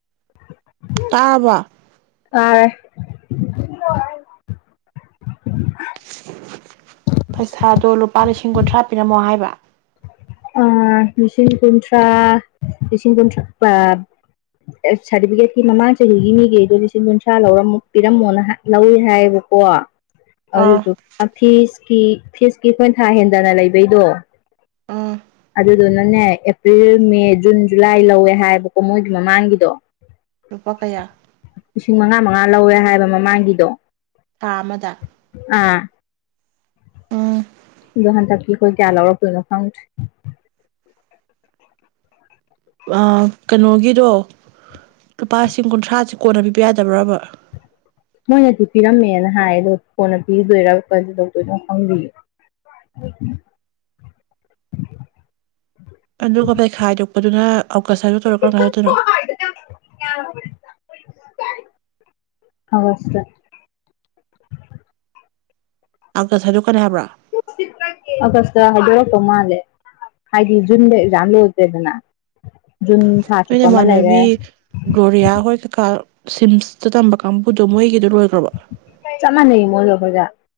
[inaudible] ꯇꯥꯕ ꯑꯥ ꯄꯩꯁꯥꯗꯣ ꯂꯨꯄꯥ ꯂꯤꯁꯤꯡ ꯀꯨꯟꯊ꯭ꯔꯥ ꯄꯤꯔꯝꯃꯣ ꯍꯥꯏꯕ ꯂꯤꯁꯤꯡ ꯀꯨꯟꯊ꯭ꯔꯥ ꯂꯤꯁꯤꯡ ꯀꯨꯟꯊ꯭ꯔꯥ ꯁꯥꯔꯇꯤꯐꯤꯀꯦꯠꯀꯤ ꯃꯃꯥꯡ ꯆꯍꯤꯒꯤ ꯃꯤꯒꯤꯗꯣ ꯂꯤꯁꯤꯡ ꯀꯨꯟꯊ꯭ꯔꯥ ꯂꯧꯔꯝ ꯄꯤꯔꯝꯃꯣꯅ ꯂꯧꯏ ꯍꯥꯏꯌꯦꯕꯀꯣ ꯑꯗꯨ ꯑꯥ ꯇ ꯐꯤꯁ ꯐꯤꯁꯀꯤ ꯀꯟꯊꯥ ꯍꯦꯟꯗꯅ ꯂꯩꯕꯩꯗꯣ ꯑꯥ ꯑꯗꯨꯗꯨꯅꯅꯦ ꯑꯦꯄ꯭ꯔꯤꯜ ꯃꯦ ꯖꯨꯟ ꯖꯨꯂꯥꯏ ꯂꯧꯋꯦ ꯍꯥꯏꯕꯀꯣ ꯃꯣꯏꯒꯤ ꯃꯃꯥꯡꯒꯤꯗꯣ ꯂꯨꯄꯥ ꯀꯌꯥ ꯂꯤꯁꯤꯡ ꯃꯉꯥ ꯃꯉꯥ ꯂꯧꯋꯦ ꯍꯥꯏꯕ ꯃꯃꯥꯡꯒꯤꯗꯣ ꯀꯥꯃꯗ ꯍꯥꯟꯇꯀꯤ ꯀꯣꯏ ꯀ ꯑꯂꯔꯄ ꯗ ꯐꯥꯎꯟ ꯀꯩꯅꯣꯒꯤꯗꯣ ꯂꯨꯄꯥ ꯂꯤꯁꯤꯡ ꯀꯨꯟꯊ꯭ꯔꯥꯁꯦ ꯀꯣꯟꯅ ꯄꯤꯕ ꯌꯥꯗꯕ꯭ꯔꯕ ꯃꯣꯏꯅꯗꯤ ꯄꯤꯔꯝꯃꯦꯅ ꯍꯥꯏ ꯑꯗꯣ ꯐꯣꯟꯅ ꯄꯤꯗꯣꯏꯔ ꯀ ꯇꯧꯗꯣꯏꯅ ꯍꯪꯕꯤꯌꯨ ꯑꯟꯗꯔ ꯀꯣꯄꯦ ꯈꯥꯏꯗ ꯄꯗꯨꯅ ꯀꯁꯥꯏꯔꯤꯕ ꯇꯔꯀ ꯐꯥꯏꯗꯅ ꯑꯋꯥꯁ ꯑ ꯀꯁꯁꯨ ꯀꯅ ꯍꯥꯏꯕ꯭ꯔꯥ ꯑꯒꯁꯇ ꯍꯥꯏꯗꯣꯔꯛꯇꯧ ꯃꯥꯜꯂꯦ ꯍꯥꯏꯗꯤ ꯖꯨꯟꯗ ꯑꯦꯛꯖꯥꯝ ꯂꯣꯏꯒ꯭ꯔꯦꯗꯅ꯫ ꯅꯣꯏ ꯅꯃꯥꯟꯅꯕꯤ ꯒ꯭ꯔꯣꯔꯤꯌꯥ ꯍꯣꯏ ꯀꯩꯀꯥꯗꯣ ꯁꯤꯝꯁꯇ ꯇꯝꯕ ꯀꯥꯡꯕꯨꯗꯣ ꯃꯣꯏꯒꯤꯗꯣ ꯔꯣꯏ ꯆꯞ ꯃꯥꯟꯅꯩꯌꯦ [unintelligible]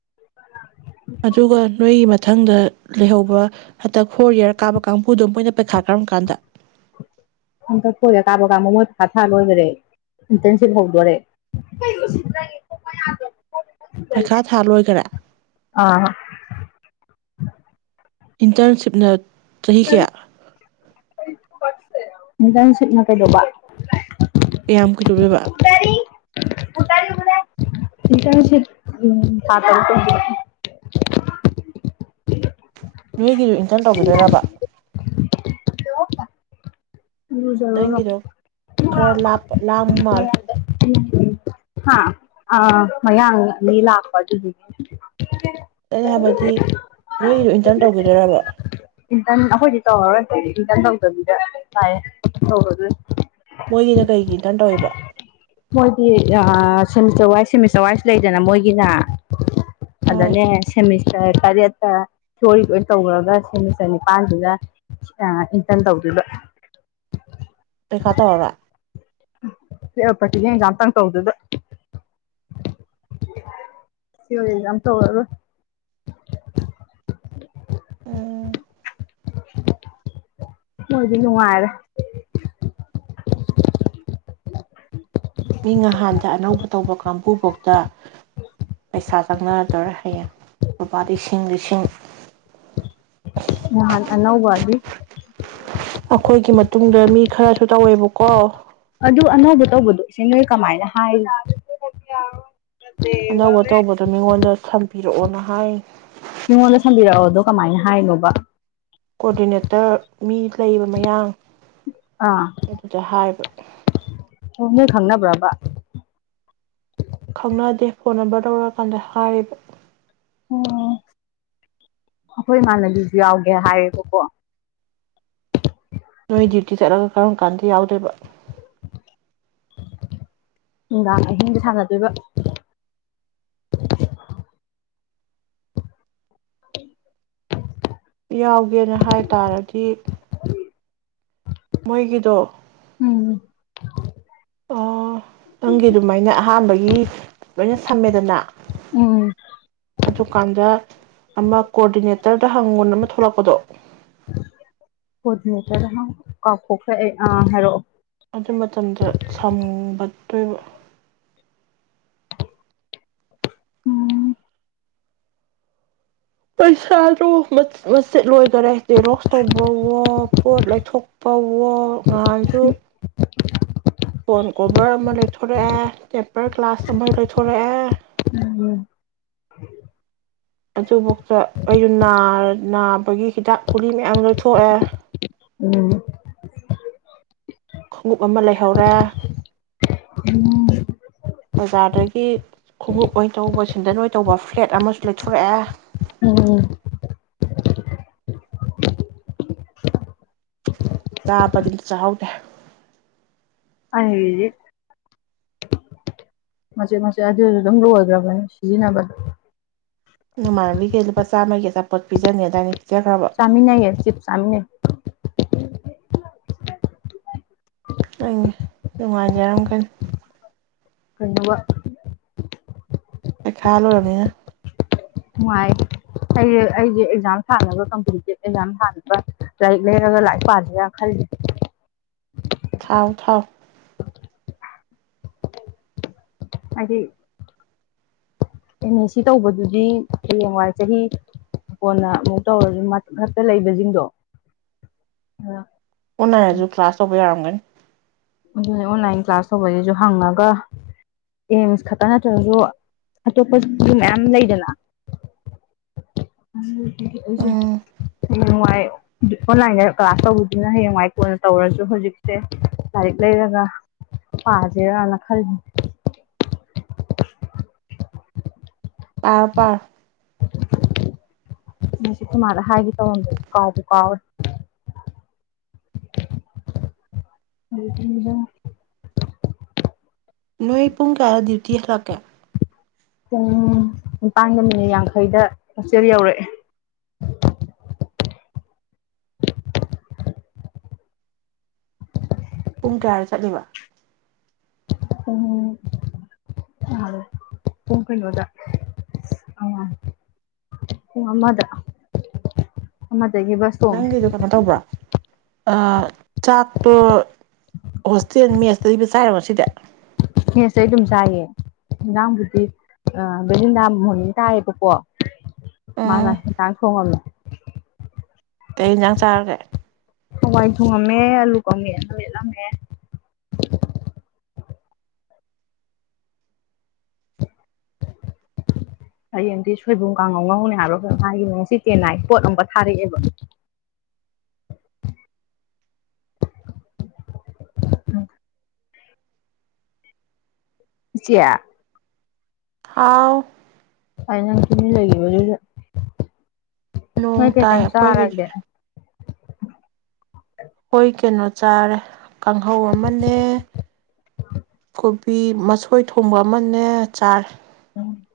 ꯑꯗꯨꯒ ꯅꯣꯏꯒꯤ ꯃꯊꯪꯗ ꯂꯩꯍꯧꯕ ꯍꯟꯗꯛ ꯐꯣꯔ ꯏꯌꯥꯔ ꯀꯥꯕ ꯀꯥꯡꯕꯨꯨꯗꯣ ꯃꯣꯏꯅ ꯄꯩꯈꯥ ꯀꯔꯝ ꯀꯥꯟꯗ꯫ ꯍꯟꯗꯛ ꯐꯣꯔ ꯢꯌꯥꯔ ꯀꯥꯕ ꯀꯥꯡꯕꯨ ꯃꯣꯏ ꯄꯩꯈꯥ ꯊꯥ ꯂꯣꯏꯒ꯭ꯔꯦ ꯏꯟꯇꯔꯟꯁꯤꯞ ꯍꯧꯗꯣꯢꯔꯦ [unintelligible] ꯄꯩꯈꯥ ꯊꯥ ꯂꯣꯏꯒꯔꯦ꯫ ꯑꯥ [inaudible] ꯏꯟꯇꯔꯟꯁꯤꯞꯅ ꯆꯍꯤ ꯀꯌꯥ꯫ ꯏꯟꯇꯔꯟꯁꯤꯞꯅ ꯀꯩꯗꯧꯕ꯫ ꯀꯌꯥꯝ ꯀꯩꯗꯧꯗꯣꯏꯕ꯫ [unintelligible] ꯏꯟꯇꯔꯟꯁꯤꯞ ꯎꯝ [unintelligible] ꯅꯣꯏꯒꯤꯖꯨ ꯏꯟꯇꯔꯟ ꯇꯧꯒꯤꯗꯣꯏꯔꯕ꯫ ꯂꯨꯖꯔꯨꯔꯣ ꯅꯪꯒꯤꯗꯣ ꯈꯔ ꯂꯥꯞ ꯂꯥꯡ ꯃꯥꯜꯂꯦ꯫ ꯍꯥ ꯑꯥ ꯃꯌꯥꯡ ꯑꯅꯤ ꯂꯥꯛꯄ ꯑꯗꯨꯒꯤ꯫ ꯑꯩꯅ ꯍꯥꯏꯕꯗꯤ ꯅꯣꯏꯒꯤꯖꯨ ꯏꯟꯇꯔꯟ ꯇꯧꯒꯤꯗꯣꯏꯔꯕ꯫ ꯏꯟꯇꯔꯟ ꯑꯩꯈꯣꯏꯗꯤ ꯇꯧꯔꯔꯣꯏ ꯏꯟꯇꯔꯟ ꯇꯧꯗꯕꯤꯗ [unintelligible] [unintelligible] ꯃꯣꯏꯒꯤꯅ ꯀꯩꯒꯤ intern ꯇꯧꯏꯕ꯫ [unintelligible] Semester wise semester wise ꯂꯩꯗꯅ ꯃꯣꯏꯒꯤꯅ ꯑꯣ ꯑꯗꯅꯦ ꯁꯦꯃꯤꯁ ꯇꯔ ꯇꯔꯦꯠꯇ ꯊꯤꯑꯣꯔꯤ ꯂꯣꯏ ꯇꯧꯒ꯭ꯔꯒ ꯁꯦꯃꯤꯁꯇꯔ ꯅꯤꯄꯥꯟꯗꯨꯗ ꯑꯥ ꯏꯟꯇꯔꯟ ꯇꯧꯗꯣꯏꯕ꯫ ꯄꯩꯈꯥ ꯇꯧꯔꯔꯣꯏ [unintelligible] ꯄ꯭ꯔꯇꯤꯀꯦꯟ ꯑꯦꯛꯖꯥꯝꯇꯪ ꯇꯧꯗꯣꯢꯕ ꯊꯤꯑꯣꯔꯤ ꯑꯦꯛꯖꯥꯝ ꯇꯧꯔꯔꯣꯢ꯭꯫ ꯎꯝ꯫ ꯃꯣꯏꯗꯤ ꯅꯨꯡꯉꯥꯏꯔꯦ꯫ ꯃꯤ ꯉꯍꯥꯟꯗ ꯑꯅꯧꯕ ꯇꯧꯕ ꯀꯥꯡꯕꯨꯕꯧꯇ ꯄꯩꯁꯥ ꯆꯪꯅꯔꯛꯇꯣꯏꯔꯦ ꯍꯌꯦꯡ ꯂꯨꯄꯥ ꯂꯤꯁꯤꯡ ꯂꯤꯁꯤꯡ꯫ ꯅꯍꯥꯟ ꯑꯅꯧꯕꯗꯤ꯫ ꯑꯩꯈꯣꯏꯒꯤ ꯃꯇꯨꯡꯗ ꯃꯤ ꯈꯔꯁꯨ ꯇꯧꯋꯦꯕꯀꯣ꯫ ꯑꯗꯨ ꯑꯅꯧꯕ ꯇꯧꯕꯗꯣ ꯁꯤꯖꯩꯗ ꯀꯃꯥꯏꯅ ꯍꯥꯏꯔꯤ [unintelligible] ꯑꯅꯧꯕ ꯇꯧꯕꯗꯣ ꯃꯤꯉꯣꯟꯗ ꯁꯟ ꯕꯤꯔꯛꯑꯣꯅ ꯍꯥꯏ ꯃꯤꯉꯣꯟꯗ ꯁꯝꯕꯤꯔꯛꯑꯣꯗꯣ ꯀꯃꯥꯏꯅ ꯍꯥꯏꯔꯤꯅꯣꯕ꯫ ꯀꯣꯗꯤꯅꯦꯇꯔ ꯃꯤ ꯂꯩꯔꯤꯕ ꯃꯌꯥꯡ ꯑꯥ ꯑꯗꯨꯗ ꯍꯥꯏꯕ꯫ ꯑꯣ ꯅꯣꯏ ꯈꯪꯅꯕ꯭ꯔꯕ꯫ ꯈꯪꯅꯗꯦ ꯐꯣꯟ ꯅꯝꯕꯔ ꯇꯧꯔꯛꯑꯀꯥꯟꯗ ꯍꯥꯏꯔꯤꯕ꯫ ꯑꯣ ꯑꯩꯈꯣꯏ ꯏꯃꯥꯟꯅꯕꯤꯁꯨ ꯌꯥꯎꯒꯦ ꯍꯥꯏꯌꯦꯕꯀꯣ꯫ ꯅꯣꯏ ꯗ꯭ꯌꯨꯇꯤ ꯆꯠꯂꯒ ꯀꯔꯝ ꯀꯥꯟꯗ ꯌꯥꯎꯗꯣꯏꯕ꯫ ꯅꯨꯡꯗꯥꯡ ꯑꯍꯤꯡꯗ ꯁꯥꯟꯅꯗꯣꯏꯕ [inaudible] ꯌꯥꯎꯒꯦꯅ ꯍꯥꯏ ꯇꯥꯔꯗꯤ ꯃꯣꯏꯒꯤꯗꯣ ꯎꯝ ꯑꯣ ꯅꯪꯒꯤ ꯑꯗꯨꯃꯥꯏꯅ ꯑꯍꯥꯟꯕꯗ ꯌꯦ ꯂꯣꯏꯅ ꯁꯝꯃꯦꯗꯅ ꯎꯝ ꯑꯗꯨꯀꯥꯟꯗ ꯑꯃ ꯀꯣꯑꯣꯔꯗꯤꯅꯦꯠ ꯇꯔꯗ ꯍꯪꯒꯨꯣꯟ ꯑꯃ ꯊꯣꯛꯂꯛꯄꯗꯣ ꯇ ꯀꯈ ꯑ ꯍꯥꯏꯔꯣ ꯑꯗꯨ ꯃꯇꯝꯗ ꯁꯝꯒꯗꯣꯏꯕ ꯎꯝ ꯄꯩꯁꯥꯗꯨꯣ ꯃꯆꯦꯠ ꯂꯣꯏꯈꯔꯦ ꯦꯔꯣꯛꯁ ꯇꯧꯕꯋꯣ ꯄꯣꯠ ꯂꯩꯊꯣꯛꯄꯋꯣ ꯉꯉꯥꯡꯁꯨ ꯐꯣꯟ ꯀꯣꯚꯔ ꯑꯃ ꯂꯩꯊꯣꯔꯛꯑꯦ ꯇꯦꯝꯄꯔ ꯒ꯭ꯂꯥꯁ ꯑꯃ ꯂꯩꯊꯣꯔꯛꯑꯦ ꯎꯝ ꯑꯗꯨꯐꯥꯎꯗ ꯑꯩꯁꯨ ꯅꯥꯕꯒꯤ ꯍꯤꯗꯥꯛ ꯀꯨꯂꯤ ꯃꯌꯥꯝ ꯂꯣꯏꯊꯣꯛꯑꯦ ꯎꯝ ꯈꯣꯡꯎꯞ ꯑꯃ ꯂꯩꯍꯧꯔꯦ ꯕꯖꯥꯔꯗꯒꯤ ꯈꯣꯡꯎꯞ ꯑꯣꯏꯅ ꯇꯧꯕ ꯁꯤꯟꯗꯟ ꯑꯣꯏꯅ ꯇꯧꯕ ꯐ꯭ꯂꯦꯠ ꯑꯃꯁꯨ ꯂꯩꯊꯣꯔꯛꯑꯦ ꯎꯝ ꯆꯥꯕꯗꯤꯗꯤ ꯆꯍꯗ꯭ꯔꯦ ꯑꯪꯦꯖꯤ ꯃꯆꯦꯠ ꯃꯆꯦꯠ ꯑꯗꯨꯁꯨ ꯑꯗꯨꯝ ꯂꯣꯏꯈ꯭ꯔꯕꯅꯦ ꯁꯤꯖꯤꯟꯅꯕꯗ ꯅꯃꯥꯟꯅꯕꯤꯒ ꯂꯨꯄꯥ ꯆꯥꯝꯃꯒꯤ ꯑꯆꯥꯄꯣꯠ ꯄꯤꯖꯒꯉꯦꯗꯥꯏꯗꯤ ꯆꯃꯤꯅ ꯁꯤꯞ ꯆꯃꯤꯅ ꯑꯩ ꯅꯨꯡꯉꯥꯏꯖꯔꯝꯒꯅꯤ ꯀꯩꯅꯃ ꯑꯦ ꯈꯌꯥꯜ ꯑꯣꯏꯔꯅꯦ ꯅꯨꯡꯉꯥꯏ ꯑꯩꯁ ꯑꯩꯁꯦ ꯑꯦꯛꯖꯥꯝ ꯊꯥꯅꯕ ꯀꯝꯄꯤꯇꯤꯇꯤꯞ ꯑꯦꯛꯖꯥꯝ ꯊꯥꯅꯕ ꯂꯥꯏꯔꯤꯛ ꯂꯩꯔꯒ ꯂꯥꯏꯔꯤꯛ ꯄꯥꯁꯔꯥ ꯈꯜꯂꯤ ꯊꯥꯎ ꯊꯥꯎ ꯍꯥꯏꯗꯤ ꯑꯦꯟ ꯑꯦꯁ ꯁꯤ ꯇꯧꯕꯗꯨꯗꯤ ꯍꯌꯦꯡ ꯋꯥꯏ ꯆꯍꯤ ꯀꯣꯟꯅ ꯑꯃꯨꯛ ꯇꯧꯔꯁꯨ ꯉꯛꯇ ꯂꯩꯕꯁꯤꯡꯗꯣ ꯑ ꯑꯣꯅꯥꯁꯨ ꯀ꯭ꯂꯥꯁ ꯇꯧꯕ ꯌꯥꯔꯝꯒꯅꯤ ꯑꯗꯨꯅ ꯑꯣꯟꯂꯥꯏꯟ ꯀ꯭ꯂꯥꯁ ꯇꯧꯕꯁꯤꯁꯨ ꯍꯪꯉꯒ ꯑꯦꯝꯁ ꯈꯛꯇ ꯅꯠꯇ꯭ꯔꯁꯨ ꯑꯇꯣꯞꯄ ꯃꯌꯥꯝ ꯂꯩꯗꯅ ꯑꯩꯁꯦ ꯎꯝ ꯍꯌꯦ ꯅꯨꯡꯉꯥꯏ ꯑꯣꯟꯂꯥꯏꯟꯗ ꯀ꯭ꯂꯥꯁ ꯇꯧꯕꯗꯨꯅ ꯍꯌꯦꯡꯋꯥꯏ ꯀꯣꯟꯅ ꯇꯧꯔꯁꯨ ꯍꯧꯖꯤꯛꯁꯦ ꯂꯥꯏꯔꯤꯛ ꯂꯩꯔꯒ ꯄꯥꯁꯦꯔꯅ ꯈꯜꯂꯤ ꯄꯔ ꯄꯔ ꯉ ꯊꯃꯅ ꯍꯥꯏꯒꯦ ꯇꯧꯔꯝꯗ꯭ꯔ ꯀꯥꯎꯁꯨ ꯀꯥꯎ ꯅꯣꯏ ꯄꯨꯡꯀꯥꯔꯥ ꯗꯌꯇ ꯍꯂꯀ ꯄꯨꯡ ꯅꯤꯄꯥꯥꯟꯒ ꯃꯤꯅꯤꯠ ꯌꯥꯡꯈꯩꯗ ꯍꯛꯆꯦꯜ ꯌꯧꯔꯛꯑꯦ ꯄꯨꯡ ꯀꯌꯥꯗ ꯆꯠꯂꯤꯕ ꯎ ꯀ ꯍꯗ ꯑꯃꯗ ꯕꯁ ꯇꯣꯡꯉꯦ ꯅꯪꯒꯤꯗꯨꯣ ꯀꯩꯅꯣ ꯇꯧꯕ꯭ꯔꯣ ꯆꯥꯛꯇꯣ ꯍꯣꯁꯇꯦꯜ ꯃꯦꯁꯇ ꯂꯩꯕ ꯆꯥꯏꯔꯣ ꯁꯤꯗ ꯍꯦꯁꯦ ꯑꯩ ꯑꯗꯨꯝ ꯆꯥꯏꯌꯦ ꯌꯦꯟꯖꯥꯡꯕꯨꯗꯤ ꯕꯦꯂꯤꯟꯗꯥ ꯃꯣꯔꯡ ꯇꯥꯏꯌꯦꯕꯀꯣ ꯃꯥꯅ ꯍꯟꯁꯥꯡ ꯊꯣꯡꯉꯝꯃꯦ ꯀꯩ ꯌꯦꯟꯁꯥꯡ ꯆꯥꯔꯨꯔꯦ ꯍꯋꯥꯏ ꯊꯨꯡꯉꯝꯃꯦ ꯑꯂꯨ ꯀꯧꯃꯦ ꯂꯦꯠꯂꯝꯃꯦ ꯍꯌꯦꯡꯗꯤ ꯁꯣꯏꯕꯨꯝ ꯀꯥꯡꯉꯧ ꯉꯧꯅꯦ ꯍꯥꯏꯕ꯭ꯔꯣ ꯃꯥꯒꯤ ꯉꯁꯤ ꯆꯦꯟꯅꯥꯏ ꯄꯣꯠ ꯑꯃꯛ ꯊꯥꯔꯛꯑꯦꯕ ꯏꯆꯦ ꯍꯥꯎ ꯑꯥꯏꯅꯪ ꯇꯃꯤꯅ ꯂꯩꯕꯗꯨꯗ ꯍꯣꯏ ꯅꯣꯡ ꯀꯩ ꯇꯥꯏ ꯅꯪ ꯑꯩꯈꯣꯏꯒꯤꯗꯤ ꯆꯔꯑꯒꯦ ꯍꯣꯏ ꯀꯩꯅꯣ ꯆꯥꯔꯦ ꯀꯥꯡꯍꯧ ꯑꯃꯅꯦ ꯀꯣꯕꯤ ꯃꯁꯣꯏ ꯊꯣꯡꯕ ꯑꯃꯅꯦ ꯆꯥꯔꯦ ꯎꯝ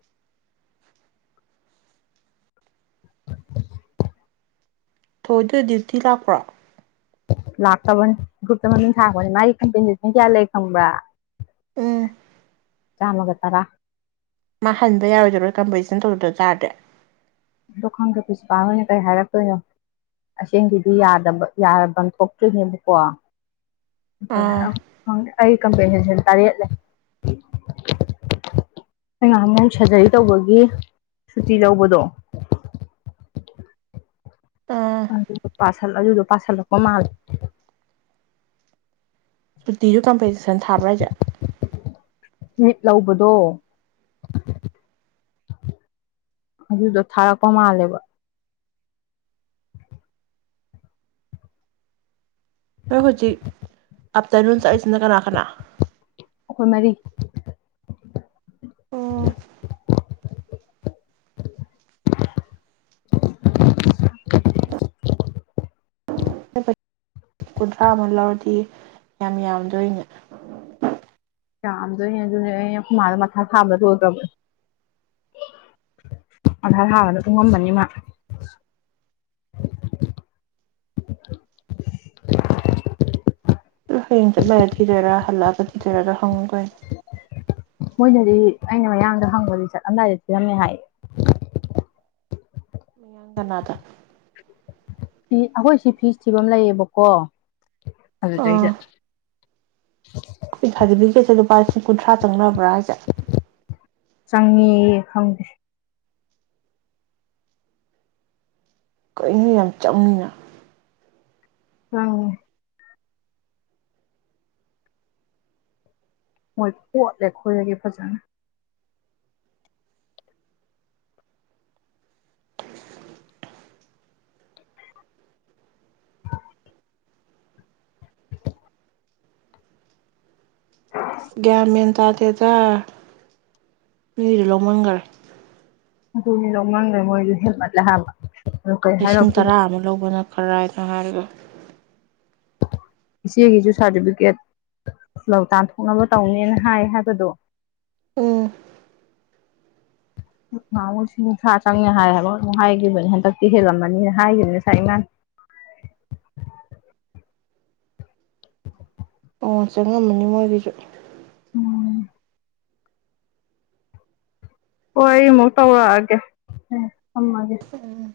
[unintelligible] ꯊꯣꯏꯗꯣꯏ ꯗ꯭ꯌꯨꯇꯤ ꯂꯥꯛꯄ꯭ꯔꯣ ꯂꯥꯛꯇꯕꯅꯤ ꯒ꯭ꯔꯨꯞꯇ ꯃꯃꯤꯡ ꯊꯥꯔꯛꯄꯅꯤ ꯃꯥꯒꯤ ꯀꯝꯄꯦꯟꯁꯦꯁꯟ ꯀꯌꯥ ꯂꯩ ꯈꯪꯕ꯭ꯔꯥ ꯎꯝ ꯆꯥꯝꯃꯒ ꯇꯔꯥ ꯃꯥ ꯍꯟꯕ ꯌꯥꯔꯣꯏꯗꯔꯣꯏ ꯀꯝꯄꯣꯖꯤꯁꯟ ꯇꯧꯗꯗꯕ ꯇꯔꯗ꯭ꫯ ꯑꯗꯣ ꯈꯪꯗꯦ ꯄ꯭ꯔꯤꯟꯁꯤꯄꯥꯜꯣꯏꯅ ꯀꯩ ꯍꯥꯏꯔꯛꯇꯣꯏꯅꯣ ꯑꯁꯦꯡꯒꯤꯗꯤ ꯌꯥ ꯊꯣꯛꯇ꯭ꯔꯤꯅꯦꯕꯀꯣ ꯑꯥ ꯑꯩ ꯀꯝꯄꯦꯅꯤꯁ ꯇꯔꯦꯠꯂꯦ ꯑ ꯉ ꯑꯃꯨꯛ ꯁꯔꯖꯔꯤ ꯇꯧꯕꯒꯤ ꯁꯨꯇꯤ ꯂꯧꯕꯗꯣ ꯑꯥ ꯑꯗꯨ ꯄꯁꯜ ꯑꯗꯨꯗ ꯄꯁꯜꯀ ꯃꯥꯜ ꯐꯇꯤꯁꯨ ꯀꯝ ꯄꯩꯁꯦ ꯁꯦꯟꯊꯥꯔ ꯕꯔꯣ ꯃꯤꯠ ꯂꯧꯕꯗꯣ ꯑꯗꯨꯗꯣ ꯊꯥꯔꯛꯄ ꯃꯥꯜꯂꯦꯕ ꯅꯣꯏ ꯍꯧꯖꯤꯛ ꯑꯞꯇꯔꯣꯟ ꯆꯥꯛꯂꯤꯁꯅ ꯀꯅꯥ ꯀꯅꯥ ꯑꯩꯈꯣꯏꯃꯔꯤ ꯎꯝ ꯀꯨꯟꯊ꯭ꯔꯥ ꯑꯃ ꯂꯧꯔꯗꯤ ꯌꯥꯝ ꯌꯥꯝꯗꯣꯏꯅꯦ ꯌꯥꯝꯗꯣꯏꯅꯦ ꯑꯗꯨꯅꯦ ꯑꯩꯅ ꯍꯃꯥꯗ ꯃꯊꯥ ꯊꯥꯕꯗ ꯂꯣꯗ꯭ꯔꯕ ꯃꯊꯥ ꯊꯥꯕꯗ ꯇꯣꯡꯉꯝꯕꯅꯤ ꯃꯥ ꯍꯌꯦꯡ ꯆꯠꯂꯒ ꯊꯤꯗꯣꯏꯔꯥ ꯍꯜꯂꯛꯑꯒ ꯊꯤꯗꯣꯏꯔꯗ ꯍꯪꯉꯨꯀꯅꯦ ꯃꯣꯏꯅꯗꯤ ꯑꯩꯅ ꯃꯌꯥꯡꯗ ꯍꯪꯕꯗꯤ ꯆꯠꯂꯝꯗꯥꯏꯗ ꯊꯤꯔꯝꯃꯦ ꯍꯥꯏꯌꯦ ꯃꯌꯥꯡꯒꯅꯥꯗ ꯐ ꯑꯩꯈꯣꯏꯁꯤ ꯐꯤꯁ ꯊꯤꯕꯝ ꯂꯩꯌꯦꯕꯀꯣ ꯑꯗꯨꯗ ꯑꯥ ꯆꯩꯩꯗ [unintelligible] ꯁꯥꯔꯇꯤꯐꯤꯀꯦꯠꯁꯦ ꯂꯨꯄꯥ ꯂꯤꯁꯤꯡ ꯀꯨꯟꯊ꯭ꯔꯥ ꯆꯪꯅꯕ꯭ꯔꯥ ꯍꯥꯏꯁꯦ ꯆꯪꯉꯌꯦ ꯈꯪꯗꯦ ꯀꯔꯤꯅꯣ ꯌꯥꯝ ꯆꯪꯉꯤꯅ ꯑ ꯃꯣꯏ ꯄꯣꯠꯂꯦ ꯈꯣꯏꯔꯒꯦ ꯐꯖꯅ ꯒ꯭ꯌꯥ ꯃꯦꯟ ꯇꯥꯗꯦꯇꯥ ꯃꯤꯗꯨ ꯂꯧꯃꯟꯈꯔꯦ ꯑꯗꯨꯅꯤ ꯅꯣ ꯃꯥꯡꯗꯣꯏ ꯃꯣꯏꯁꯨ ꯍꯦꯜꯃꯠꯂ ꯍꯥꯕ ꯂꯤꯁꯤꯡ ꯇꯔꯥ ꯑꯃ ꯂꯧꯕ ꯅꯠꯇ ꯈ ꯔꯥꯏ ꯊꯧꯍꯥꯔꯒ ꯏꯆꯦꯒꯤꯁꯨ ꯁꯥꯔꯇꯤꯐꯤꯀꯦꯠ ꯇꯥꯟꯊꯣꯛꯅꯕ ꯇꯧꯅꯦꯅ ꯍꯥꯏ ꯍꯥꯏꯕꯗꯣ ꯑꯣ ꯁꯤ ꯅꯨꯡꯁꯥ ꯆꯪꯉꯦ ꯍꯥꯏꯕ ꯑꯃꯨ ꯍꯥꯏꯈꯤꯕꯅꯤ ꯍꯟꯗꯛꯇꯤ ꯍꯦꯜꯂꯝꯃꯅꯤꯅ ꯍꯥꯏꯈꯤꯕꯅꯤ ꯉꯁꯥꯏ ꯏꯃꯥ ꯑꯣꯟꯁꯦꯉꯝꯃꯅꯤ ꯃꯣꯏꯒꯤꯁꯨ ꯎꯝ ꯍꯣꯏ ꯑꯩ ꯑꯃꯨꯛ ꯇꯧꯔꯛꯑꯒꯦ ꯊꯝꯃꯒꯦ ꯎꯝ